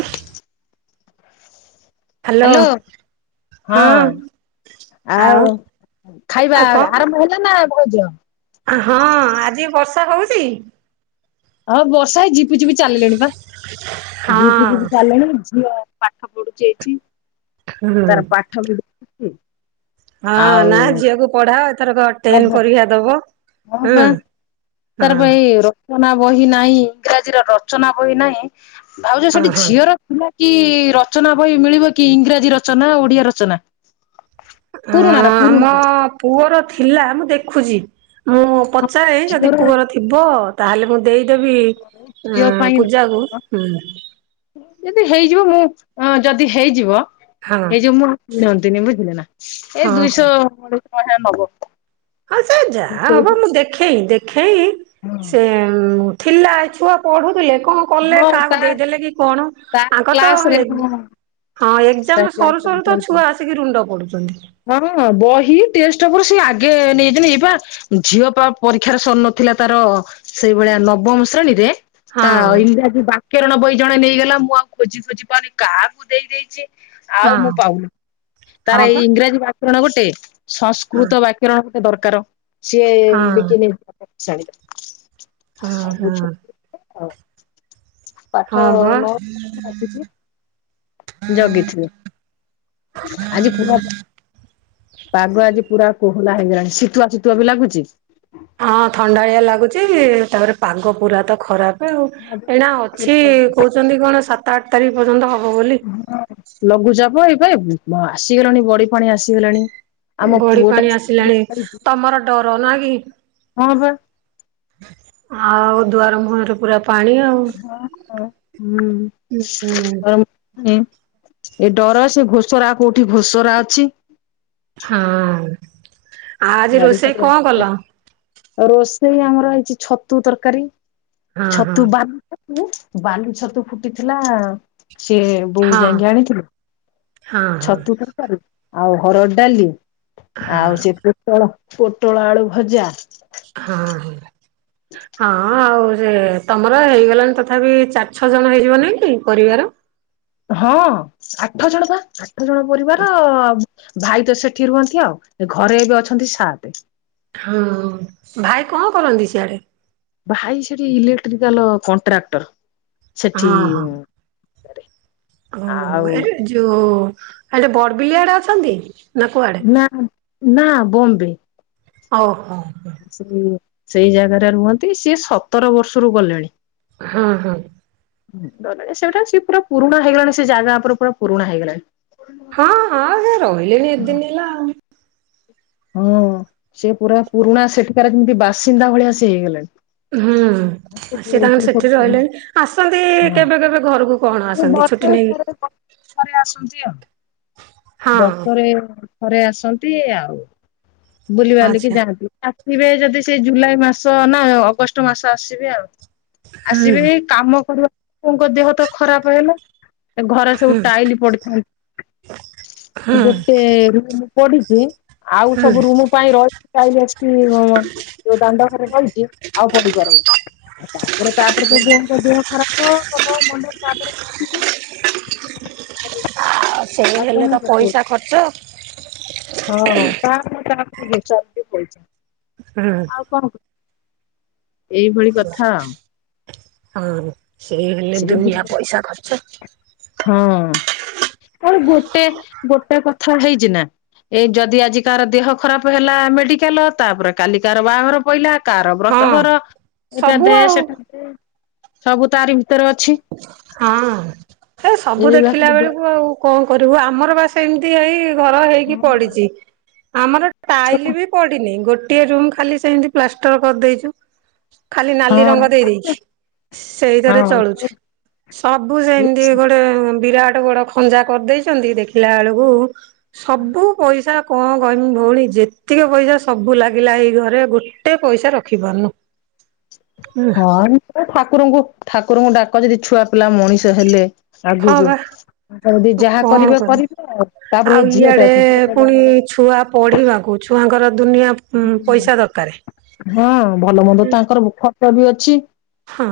ହ [inaudible] [inaudible] ହ୍ୟାଲୋ। ହଁ ଆଉ ଖାଇବା ଆଉ କଣ ଆରମ୍ଭ ହେଲା ନା ଭାଉଜ। ହଁ ଆଜି ବର୍ଷା ହଉଛି। ହଁ ବର୍ଷା ହେଇ ଝିପି ଝିପି ଚାଲିଲେଣି ବାି ଝିପି ହଁ ଚାଲିଲଣିଝିଅ। ପାଠ ପଢୁ ଏଇଠି ହୁଁ ତାର ପାଠ ପଢ। ହଁ ନା ଝିଅକୁ ପଢାଅ। ତର କ ହଁ ଟେନ୍ ପରୀକ୍ଷା ଦବ ହୁଁ ବା ତାର ବା ହଁ। ଏଇ ରଚନା ବହି ନାହିଁ ଇଂରାଜୀ ର ରଚନା ବହି ନାହିଁ ଭାଉଜ ହଁ ସେଠି ହଁ ଝିଅର। ଥିଲା କିି ରଚନା ବହି ମିଳିବ କି ଇଂରାଜୀ ରଚନା ଓଡିଆ ରଚନା। ଆ ପୁରୁଣାର ଆମ। ପୁରୁଣାର ପୁଅର ଥିଲା ମୁଁ ଦେଖୁଛି ମୁଁ ପଚାରେ ଯଦି ଝିଅର ପୁଅର। ଥିବ ତାହେଲେ ମୁଁ ଦେଇଦେବି ଉ ଝିଅ ପାଇଁ ପୂଜାକୁ ହୁଁ। ଯଦି ହେଇଯିବ ମୁଁ ଯଦି ହେଇଯିବ। ହଁ ଏଇ ଯୋଉ ମୁଁ କିଣନ୍ତିନି ବୁଝିଲେ ନା ହଁ ଏଇ ହଉ। ଦୁଇଶହ [unintelligible] ଶହା ନବ। ହଁ ସେ ଯା ହବ ସେଇଠୁ ମୁଁ ଦେଖେଇ ଦେଖେଇ ସେ। ଥିଲା ଏ ଛୁଆ ପଢୁଥିଲେ କଣ। କଲେ ହଁ କାହାକୁ ତା ଦେଇଦେଲେ କି କଣ ତା ଆଙ୍କ ତ କ୍ଲାସରେ ଏ ହଁ ହଁ ତା ଏକଜାମ ସରୁ କ୍ଲାସରେ ସରୁ ତ ଛୁଆ ଆସିକି ରୁଣ୍ଡ ପଡୁଛନ୍ତି। ଘରୁ ହଁ ବହି ଟେଷ୍ଟ ପେପାର ସିଏ ଆଗେ ନେଇ ଥିନି ଏଇପା। ଝିଅ ପା ପରୀକ୍ଷାର ସରିନଥିଲା ତାର ସେଇଭଳିଆ ନବମ ଶ୍ରେଣୀରେ। ତା ହଁ ଇରାଜୀ ବାକ୍ୟରଣ ବହି ଜଣେ ନେଇଗଲା ମୁଁ ଆଉ ଖୋଜି ଖୋଜି ପାଉନି କାହାକୁ ଦେଇଦେଇଛି। ଆଉ ହଁ ମୁଁ ପାଉନି ହଁ ତାର ବା ଏଇ ଇଂରାଜୀ ବ୍ୟାକରଣ ଗୋଟେ ହଁ ସଂସ୍କୃତ ବାକ୍ୟ ବରଣ ଗୋଟେ ଦରକାର ସିଏ ହଁ ବିକି ନେଇ [unintelligible] ଆ ହ। ପାଠ ହଁ ବା ନଅ ଟରୁ ଆସିଲୁ। ଜଗିଥିଲୁ। ଆଜି ପୁର। ପାଗ ଆଜି ପୁରା କୋହଲା ହେଇଗଲାଣି ଶୀତୁଆ ଶୀତୁଆ ବି ଲାଗୁଛି। ହଁ ଥଣ୍ଡାଳିଆ ଲାଗୁଚ ତାପରେ ପାଗ ପୁରା ତ ଖରାପ। ଆଉ ଏଇନା ଅଛି କହୁଛନ୍ତି କଣ ସାତ ଆଠ ତାରିଖ ପର୍ଯ୍ୟନ୍ତ ହବ ବୋଲି। ଲଘୁଚାପ ଏବେ ଆସିଗଲାଣି ବଡି ପାଣି ଆସିଗଲାଣି। ଆମ ଗଢ ପୁଅ ଟା ପାଣି ଆସିଲାଣି ତମର ଡର ନା କି। ହଁ ବା। ଆଉ ଦୁଆର ମୁଁହିଁରେ ପୁରା ପାଣି ଆଉ [unintelligible] ହୁଁ। ଏଁ ଏ ଡର ସେ ଘୋସରା କୋଉଠି ଭୋସରା ଅଛି। ହଁ ଆଉ ଆଜି ରୋଷେଇ କଣ କଲ। ରୋଷେଇ ଆମର ହେଇଚି ଛତୁ ତରକାରୀ ହଁ ହଁ ଛତୁ ବା ବାଲି ଛତୁ ଫୁଟିଥିଲା ସିଏ ବୋଉ ହଁ ଯାଇକି ଆଣିଥିଲେ ହଁ ଛତୁ ଆଉ ହରଡ଼ ଡାଲି ହଁ ହଁ ଆଉ ସେ ପୋଟଳ ପୋଟଳ ଆଳୁ ଭଜା ହଁ ହଁ ହଁ ଆଉ ସେ ତମର ହେଇଗଲାଣି ତଥାପି ଚାରି ଛଅ ଜଣ ହେଇଯିବନିକି ପରିବାର ହଁ ଆଠ ଜଣ ପା ଆଠ ଜଣ ପରିବାର ଭାଇତ ସେଠି ରୁହନ୍ତି ଆଉ ଘରେ ଏବେ ଅଛନ୍ତି ସାତେ ହଁ ଭାଇ କଣ କରନ୍ତି ସିଆଡେ ଭାଇ ସେଠି ଇଲେକ୍ଟ୍ରିକାଲ କଣ୍ଟ୍ରାକ୍ଟର ସେଠି ହଁ ହଁ ଆଉ ଯଉ ଆଟ ବଡବିଲ ଆଡେ ଅଛନ୍ତି। ନା କୁଆଡେ? ନା ନା ବମ୍ବେ ଓ ହୋ, ହୋ ଲ୍ୟ ପାଇଁ ସେ ସେଇ ଜାଗାରେ ରୁହନ୍ତି ସିଏ ସତର ବର୍ଷରୁ ଗଲେଣି ହଁ ହଁ ସେବେଠାରୁ ସିଏ ପୁରା ପରୁଣା ହେଇଗଲାଣି ସେ ଜାଗା ଉପରେ ପୁରା ପୁରୁଣା ହେଇଗଲାଣି ହଁ ହଁ ସେ ରହିଲେଣି ଏତେଦିନ ହେଲା ହଁ ସେ ପୁରା ପୁରୁଣା ସେଥିକାର ଯେମିତି ବାସିନ୍ଦା ଭଳିଆ ସେ ହେଇଗଲେଣି ହୁଁ, ଲଘ୍ ବର୍ଷକୁ ସିଏ ତାଙ୍କ ଦୁଇ ଥର ସେଠି ତିନି ରହିଲେଣି ଆସନ୍ତି ହଁ କେବେ କେବେ ଘରକୁ କଣ ସେ ଆସନ୍ତି ବର୍ଷରେ ଛୁଟି ନେଇକି ଥରେ ଥରେ ଆସନ୍ତି ଆଉ ହଁ ବର୍ଷରେ ଥରେ ଆସନ୍ତି ଆଉ ବୁଲି ବାଲିକି ଆଚ୍ଛା ଯାଆନ୍ତି। ଆସିବେ ଯଦି ସେଇ ଜୁଲାଇ ମାସ ନା ଅଗଷ୍ଟ ମାସ ଆସିବେ ଆଉ ହୁଁ ଆସିବେ କାମ କରିବା ବୋଉଙ୍କ ଦେହତ ଖରାପହେଲା ଘରେ ସବୁ ହୁଁ ଟାଇଲି ପଡିଥାନ୍ତା ହୁଁ ଗୋଟେ ରୁମ ପଢିଚି ଆଉ ହୁଁ ସବୁ ରୁମ ପାଇଁ ରହିଛି ଟାଇଲି ଆସିକି ଯୋଉ ଦାଣ୍ଡ ଘରେ ରହିଛି ଆଉ ପଡିପାରୁନି ତାପରେ ତାପରେତ ବୋଉଙ୍କ ଦେହ ଖରାପ ମୁଣ୍ଡ ତାପରେ ଫାଟିଚି। ଆଉ ସେଇ କଣ ହେଲେତ ପକେଇବ ପଇସା ଖର୍ଚ୍ଚ ହଁ ତାପରେ ତାପରେ ଜିନିଷ ଆସିକି ପଡିଚି ହୁଁ କଣ ଏଇଭଳି କଥା ଆଉ ହଁ ସେଇ ହେଲେ ଦୁନିଆ ପଇସା ଖର୍ଚ୍ଚ। ହଁ ଆଉ ଗୋଟେ ଗୋଟେ କଥା ହେଇଚିନା। ଏଇ ଯଦି ଆଜି କାହାର ଦେହ ଖରାପ ହେଲା ମେଡିକାଲ ତାପରେ କାଲି କାହାର ବାହାଘର ପଇଲା କାହାର ହଁ ବ୍ରତଘର ଏଟା ସବୁ ଆଉ ଡ୍ରେସ ସବୁ ତାଆରି ଭିତରେ ଅଛି। ହଁ ଏସବୁ ଏଇ ଦେଖିଲା ବେଳକୁ ଆଉ କଣ କରିବୁ ଆମର ବାସ ସେମିତି ଏଇ ଘର ହେଇକି ପଡିଛି ଆମର ଟାଇଲିବି ପଡିନି ଗୋଟିଏ ରୁମ ଖାଲି ସେମିତି ପ୍ଲାଷ୍ଟର କରିଦେଇଚୁ ଖାଲି ନାଲି ହଁ ରଙ୍ଗ ଦେଇ ଦେଇଛି ସେଇଟାରେ ହଁ ଚଳୁଛୁ। ସବୁ ସେମିତି ଗୋଟେ ବିରାଟ ବଡ ଖଞ୍ଜା କରିଦେଇଛନ୍ତି ଦେଖିଲା ବେଳକୁ ସବୁ ପଇସା କଣ କହନି ଭଉଣୀ ଯେତିକି ପଇସା ସବୁ ଲାଗିଲା ଏଇଘରେ ଗୋଟେ ପଇସା ରଖିପାରୁନୁ। ହଁ ଠାକୁରଙ୍କୁ ଠାକୁରଙ୍କୁ ଡାକ ଯଦି ଛୁଆ ପିଲା ମଣିଷ ହେଲେ ହଁ ଆଗକୁ ବା ଯଦି ଯାହା ଆଉ କଣ କରିବେ କରିବୁ। କରିବେ ଆଉ ତାପରେ ଆଉ ଏଇ ଇଆଡେ ଝିଅଟାକୁ ପୁଣି ଛୁଆ ପଢିବାକୁ ଛୁଆଙ୍କର ଦୁନିଆ ପଇସା ଦରକାରେ ହଁ ଭଲମନ୍ଦ ତାଙ୍କର ଖର୍ଚ୍ଚବି ଅଛି। ହଁ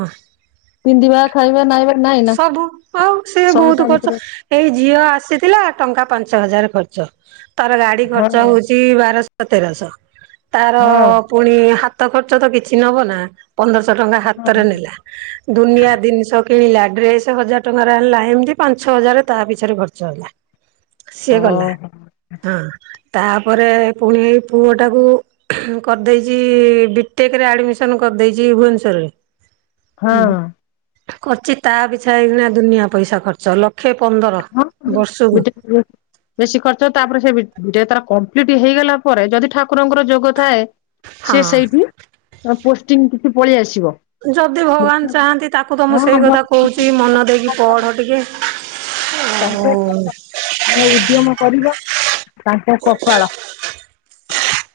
ପିନ୍ଧିବା ଖାଇବା ନାଇବା ନାଇଁ ନା ସବୁ ଆଉ ସିଏ ସବୁ ବହୁତ ତା ଖର୍ଚ୍ଚ ଭିତରେ ଏଇ ଝିଅ ଆସିଥିଲା ଟଙ୍କା ପାଞ୍ଚ ହଜାର ଖର୍ଚ୍ଚ ତାର ଗାଡି ହଁ ଖର୍ଚ୍ଚ ହଉଛି ବାରଶହ ତେରଶହ ତାର ହଁ ପୁଣି ହାତ ଖର୍ଚ୍ଚ ତ କିଛି ନବ ନା ପନ୍ଦରଶହ ଟଙ୍କା ହାତରେ ହଁ ନେଲା ଦୁନିଆ ଜିନିଷ କିଣିଲା ଡ୍ରେସ ହଜାର ଟଙ୍କାରେ ଆଣିଲା ଏମିତି ପାଞ୍ଚଛ ହଜାର ତା ପିଛାରେ ଖର୍ଚ୍ଚ ହେଲା। ସିଏ ଗଲା। ଓହୋ ହଁ ତାପରେ ପୁଣି ଏଇ ପୁଅ ଟାକୁ କରିଦେଇଛି ବିଟେକରେ ଆଡ଼ମିସନ କରିଦେଇଛି ଭୁବନେଶ୍ୱରରେ ହଁ ହୁଁ କରିଚି ତା ପିଚ୍ଛା ଏଇନା ଦୁନିଆ ପଇସା ଖର୍ଚ୍ଚ ଲ ଲକ୍ଷେ ପନ୍ଦର ହଁ ବର୍ଷକୁ। ବିଟେକ୍ ବେଶୀ ଖର୍ଚ୍ଚ ତାପରେ ସେ ତାର କମ୍ପ୍ଲିଟ ହେଇଗଲା ପରେ ଯଦି ଠାକୁରଙ୍କର ଯୋଗ ଥାଏ ସିଏ ହଁ ସେଇଠି ପୋଷ୍ଟିଂ କି ପଳେଇ ଆସିବ। ଯଦି ଭଗବାନ ଚାହାନ୍ତି ତାକୁ ତ ମୁଁ ସେଇ ହଁ କଥା କହୁଛି ମନ ଦେଇକି ପଢ ଟିକେ ଆଉ ତାଙ୍କେ ଉଦ୍ୟମ କରିବ ତାଙ୍କ କପାଳ।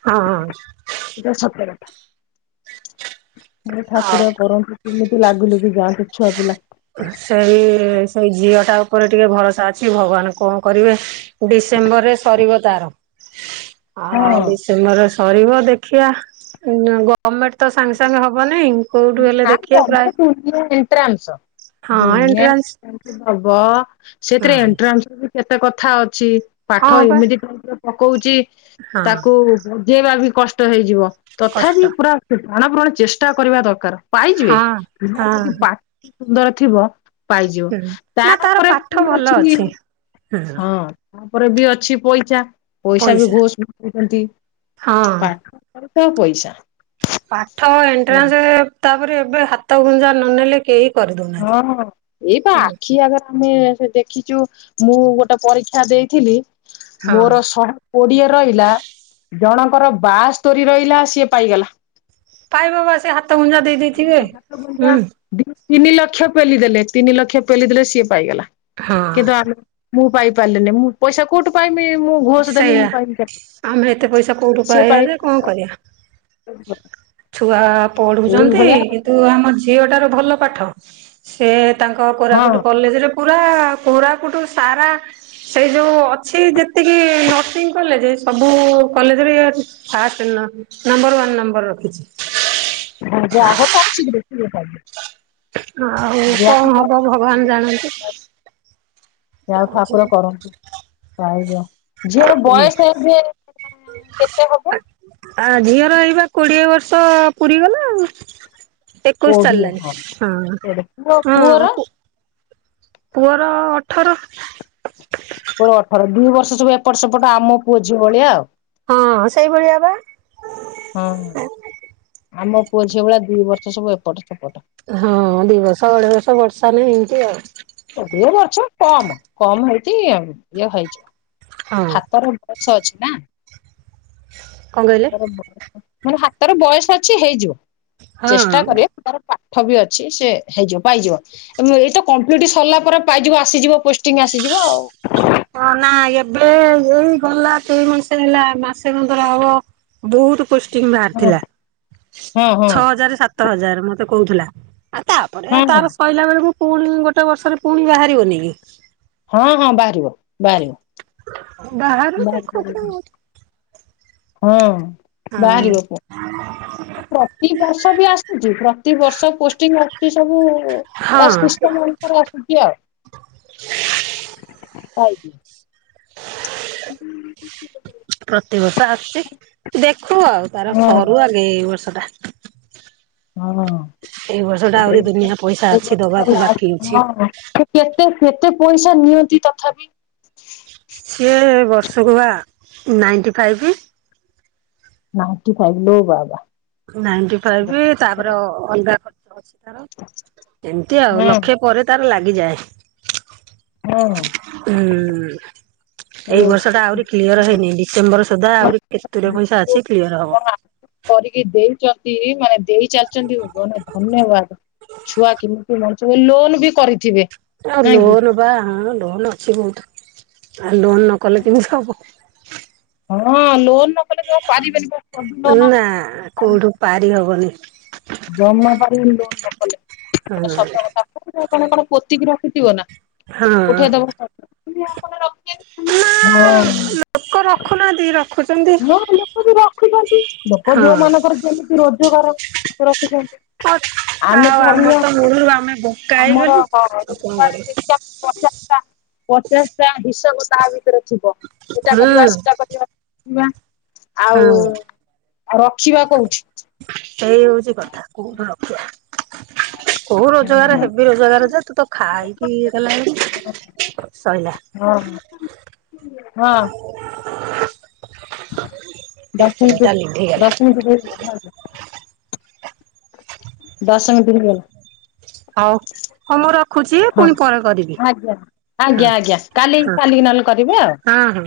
ହଁ ସେଟା ସତ କଥା ଆଉ ଠାକୁର କରନ୍ତୁ। ଏମିତି ଲାଗି ଲୁଗି ଯାଆନ୍ତୁ ଛୁଆ ପିଲା। ସେଇ ସେଇ ଝିଅ ଟା ଉପରେ ଟିକେ ଭରସା ଅଛି ଭଗବାନ କଣ କରିବେ। ଡିସେମ୍ବରରେ ସରିବ ତାର। ଆଉ ହଁ ଡିସେମ୍ବର ସରିବ ଦେଖିବା ଗଭର୍ଣମେଣ୍ଟ ତ ସାଙ୍ଗେ ସାଙ୍ଗେ ହବନାଇଁ ଗଭର୍ଣ୍ଣମେଣ୍ଟ ଏଣ୍ଟ୍ରାନ୍ସ। ହଁ ଦୁନିଆ ଏଣ୍ଟ୍ରାନ୍ସ ହେବ ସେଥିରେ ହଁ ଏଣ୍ଟ୍ରଆନ୍ସ। କେତେ କଥା ଅଛି ପାଠ ହଁ ବା ଏମିତି ପକଉଛି ହଁ ତାକୁ ବଜେଇବା ବି କଷ୍ଟ ହେଇଯିବ ତଥାପି କଷ୍ଟ ପୁରା ପ୍ରାଣ ପ୍ରଣେ ଚେଷ୍ଟା କରିବା ଦରକାର। ପାଇଯିବେ ହଁ ପିଲା ଯଦି ହଁ ପାଠ ସୁନ୍ଦର ଥିବ। ପାଇଯିବ ହୁଁ ନା ତାର ତାପରେ ପାଠ ପୁଣି ଭଲ ଅଛି ହୁଁ ହଁ। ତାପରେ ବି ଅଛି ପଇସା ପଇସା ବି ହଁ ପଇସା। ପାଠ ଏଣ୍ଟ୍ରାନ୍ସ ତାପରେ ଏବେ ହାତ ଗୁଞ୍ଜା ନ ନେଲେ କେହି କରିଦଉନାହାନ୍ତି। ହଁ ଏଇ ପା ହୁଁ ଆଖି ଆଗର ଆମେ ସେ ଦେଖିଚୁ ମୁଁ ଗୋଟେ ପରୀକ୍ଷା ଦେଇଥିଲି ହଁ ମୋର ଶହେ କୋଡ଼ିଏ ରହିଲା ଜଣଙ୍କର ବାସ୍ତୈରି ରହିଲା ସିଏ ପାଇଗଲା। ପାଇବ ବା ସେ ହାତ ଗୁଞ୍ଜା ଦେଇେଇଥିବେ। ହଁ ହାତ ଗୁଣ୍ଟା ଦି ତିନି ଲକ୍ଷ ପେଲି ଦେଲେ ତିନି ଲକ୍ଷ ପେଲି ଦେଲେ ସିଏ ପାଇଗଲା ହଁ କିନ୍ତୁ ଆମ ମୁଁ ପାଇ ପାରଲିନି ମୁଁ ପଇସା କୋଉଠୁ ପାଇମି ମୁଁ ଘୋଷ ଦେମି ସେଇଆ ମୁଁ ପାଇମି ଚା ଆମେ ଏତେ ପଇସା କୋଉଠୁ ସିଏ ପାଇବା ଯେ କଣ ପାଇଗଲା। କରିବା ଛୁଆ ପଢ଼ୁଚନ୍ତି ଏଇଭଳିଆ କିନ୍ତୁ ଆମ ଝିଅଟାର ଭଲ ପାଠ ସେ ତାଙ୍କ ହଁ କୋରାପୁଟୁ କଲେଜେରେ ପୁରା ପୁରା କୋରାପୁଟୁ ସାରା ସେଇ ଯୋଉ ଅଛି ଯେ ତିକି ନର୍ସିଂ କଲେଜେ ସବୁ କଲେଜେରେ ଇଏ ଅଛି ଫାଷ୍ଟେ ନ ନମ୍ବର ୱାନ୍ ନମ୍ବର ରଖିଛି। ଯାହା ହୋଉ ତାହେଲେ ଶିଘ୍ର ଶିଘ୍ର ପାଇଯିବେ। ଆଉ କଣ ହବ ଭଗବାନ ଜାଣନ୍ତି। ଯା ହୋଉ ଠାକୁର କରନ୍ତୁ ପାଇଯାଉ। ଝିଅର ଏ ବୟସ ଏବେ କେତେ ହବ? ଆ ଝିଅର ଏଇବା କୋଡିଏ ବର୍ଷ ପୁରିଗଲା ଆଉ। ଏକୋଇଶି କୋଡିଏ ଚାଲିଲାଣି ହଁ କୋଡିଏ ପୁଅ ହଁ ପୁଅର ହଁ। ପୁଅର ଅଠର। ପୁଅର ଅଠର ଦି ବର୍ଷ ସବୁ ଏପଟ ସେପଟ ଆମ ପୁଅ ଝିଅ ଭଳିଆ ଆଉ। ହଁ ସେଇଭଳିଆ ବା। ହଁ ଆମ ପୁଅ ଝିଅ ଭଳିଆ ଦି ବର୍ଷ ସବୁ ଏପଟ ସେପଟ। ହଁ ଦି ବର୍ଷ ଅଢେଇ ବର୍ଷ ବଡ ସାନେ ଏମିତି ଆଉ। ଏବେ ବର୍ଛ କମ୍ କମ୍ ହେଇଚି ଇଏ ହେଇଯିବ ହଁ ହାତର ଗଛ ଅଛି ନା? କଣ କହିଲେ? ମାନେ ହାତରେ ବୟସ ଅଛି ହେଇଯିବ ହଁ। ଚେଷ୍ଟା କରେ। ତାର ପାଠ ବି ଅଛି ସେ ହେଇଯିବ ପାଇଯିବ ଏଇତ ବିଡି ସରିଲା ପରେ ପାଇଯିବ ଆସିଯିବ ପୋଷ୍ଟିଙ୍ଗି ଆସିଯିବ ଆଉ। ହଁ ନା ଏବେ ଏଇ ଗଲା କେଇ ମାସେ ହେଲା ମାସେ କନ୍ତ ର ହବ। ବହୁତୁ ପୋଷ୍ଟିଂ ଙ୍ଗି ହଁ ବାହାରିଥିଲା ହଁ ହଁ ଛଅ ହଜାରେ ସାତ ହଜାରେ ମତେ କହୁଥିଲା। ଆଉ ତାପରେ ହଁ ତାର ସରିଲା ବେଳକୁ ପୁଣି ଗୋଟେ ବର୍ଷରେ ପୁଣି ବାହାରିବନେହିଁ କି? ହଁ ହଁ ବାହାରିବ ବାହାରିବ। ବାହାରୁ ବାହାରିବ ଖୋଜୁ। ହଁ। [inaudible] ପ୍ରତି ବର୍ଷ ବି ଆସୁଚି ପ୍ରତିବର୍ଷ ପୋଷ୍ଟିଂଙ୍ଗି ଆସୁଚି ସବୁ। ହଁ ତାସିଷ୍ଟମ ଅନୁସାରେ ଆସୁଚି ପଇଯିବ। ପ୍ରତିବର୍ଷ ଆସୁଚି ଦେଖୁ ଆଉ ତାର ହଁ ସରୁ ଆଗେ ଏଇ ବର୍ଷ ଟା। ହଁ। ଏଇ ବର୍ଷ ଟା ଆହୁରି ଦୁନିଆ ପଇସା ଅଛି ଦବାକୁ ବାକି ଅଛି। କେତେ କେତେ ପଇସା ନିଅନ୍ତି ତଥାପି? ସିଏ ବର୍ଷକୁ ବା ନାଇଣ୍ଟି ଫାଇପି। ନାଇଣ୍ଟି ଫାଇଭ୍ ଲୋ ବାବା। ନାଇଟି ଫାଇବି ତାପରେ ଅଲଗା କ ଏମିତି ଆଉ ହଁ ଲକ୍ଷେ ପରେ ତାର ଲାଗିଯାଏ। ହଁ ହୁଁ ଏଇ ଓଃ। ବର୍ଷ ଟା ଆହୁରି କ୍ଲିୟର ହେଇନି ଡିସେମ୍ବର ସୁଦ୍ଧା ଆହୁରି କିସ୍ତିରେ ପଇସା ଅଛି କ୍ଲିୟର ହବ। କରିକି ଦେଇଛନ୍ତି ମାନେ ଦେଇ ଚାଲିଛନ୍ତି ଧନ୍ୟବାଦ। ଛୁଆ କେମିତି ମଣିଷ ଲୋନ ବି କରିଥିବେ। ଆଉ ନାଇଁ କି? ଲୋନ ବା ହଁ ଲୋନ୍ ଅଛି ବହୁତ ଆଉ ଲୋନ ନ କଲେ କେମିତି ହବ? ହଁ ଲୋନ୍ ନ କଲେ ତ ପାରିବେନି ନା ଲୋନ କୋଉଠୁ ପାରି ହବନି। ଜମା ପାରିବିନି ଲୋନ ହଁ ନକଲେ ସ କଥା କଣ ପ୍ରତୋତିକି ରଖୁଥିବ ନା ହଁ। ଠେଇଉ ନା ହଁ ଲୋକ ରଖୁନାହାନ୍ତିିଇ ରଖ ନ ଲୋକ ବି ରଖିଛନ୍ତି ଲୋକ ଯୋଉ ହଁ। ମାନଙ୍କର କେମିତି ରୋଜଗାର ସେ ରଖିଛନ୍ତି ଆମେ ଆଉ ଧର ଆମର ତ ମୂଳରୁ ଆମେ ବୋକା ହେଇଗଲୁ ଆମର ଆଉ କଣ ରୋଜଗାର କରିବା। ପଚାଶଟା ପଚାଶଟା ହିସାବ ତା ଭିତରେ ଥିବ ସେଟା ହୁଁ କରିବା ସେଟା କରିବା ଆଉ ହୁଁ ରଖିବା କଉଠି? ସେଇ ହଉଛି କଥା। କୋଉ ରୋଜଗାର ହୁଁ ହେବି ରୋଜଗାର ଯେ ତୁ ତ ଖାଇକିଇ ଗଲାଣି ଶୋଇଲା ହଁ ହଁ ଦଶ ମିନି ଟା ଲିଭି ଗଲା ଦଶ ମିନିଟ୍ ଦେଇ ଦଶ ମିନିଟ୍ ହେଇଗଲା। ହଉ ହଁ ମୁଁ ରଖୁଛି ହଁ ପୁଣି ପରେ କରିବି ଆଜ୍ଞା ହଁ ଆଜ୍ଞା ଆଜ୍ଞା କାଲି ହଁ। କାଲିକି ନହେଲେ କରିବେ ଆଉ ହଁ ହଁ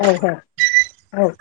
ହଉ ହଉ ହଉ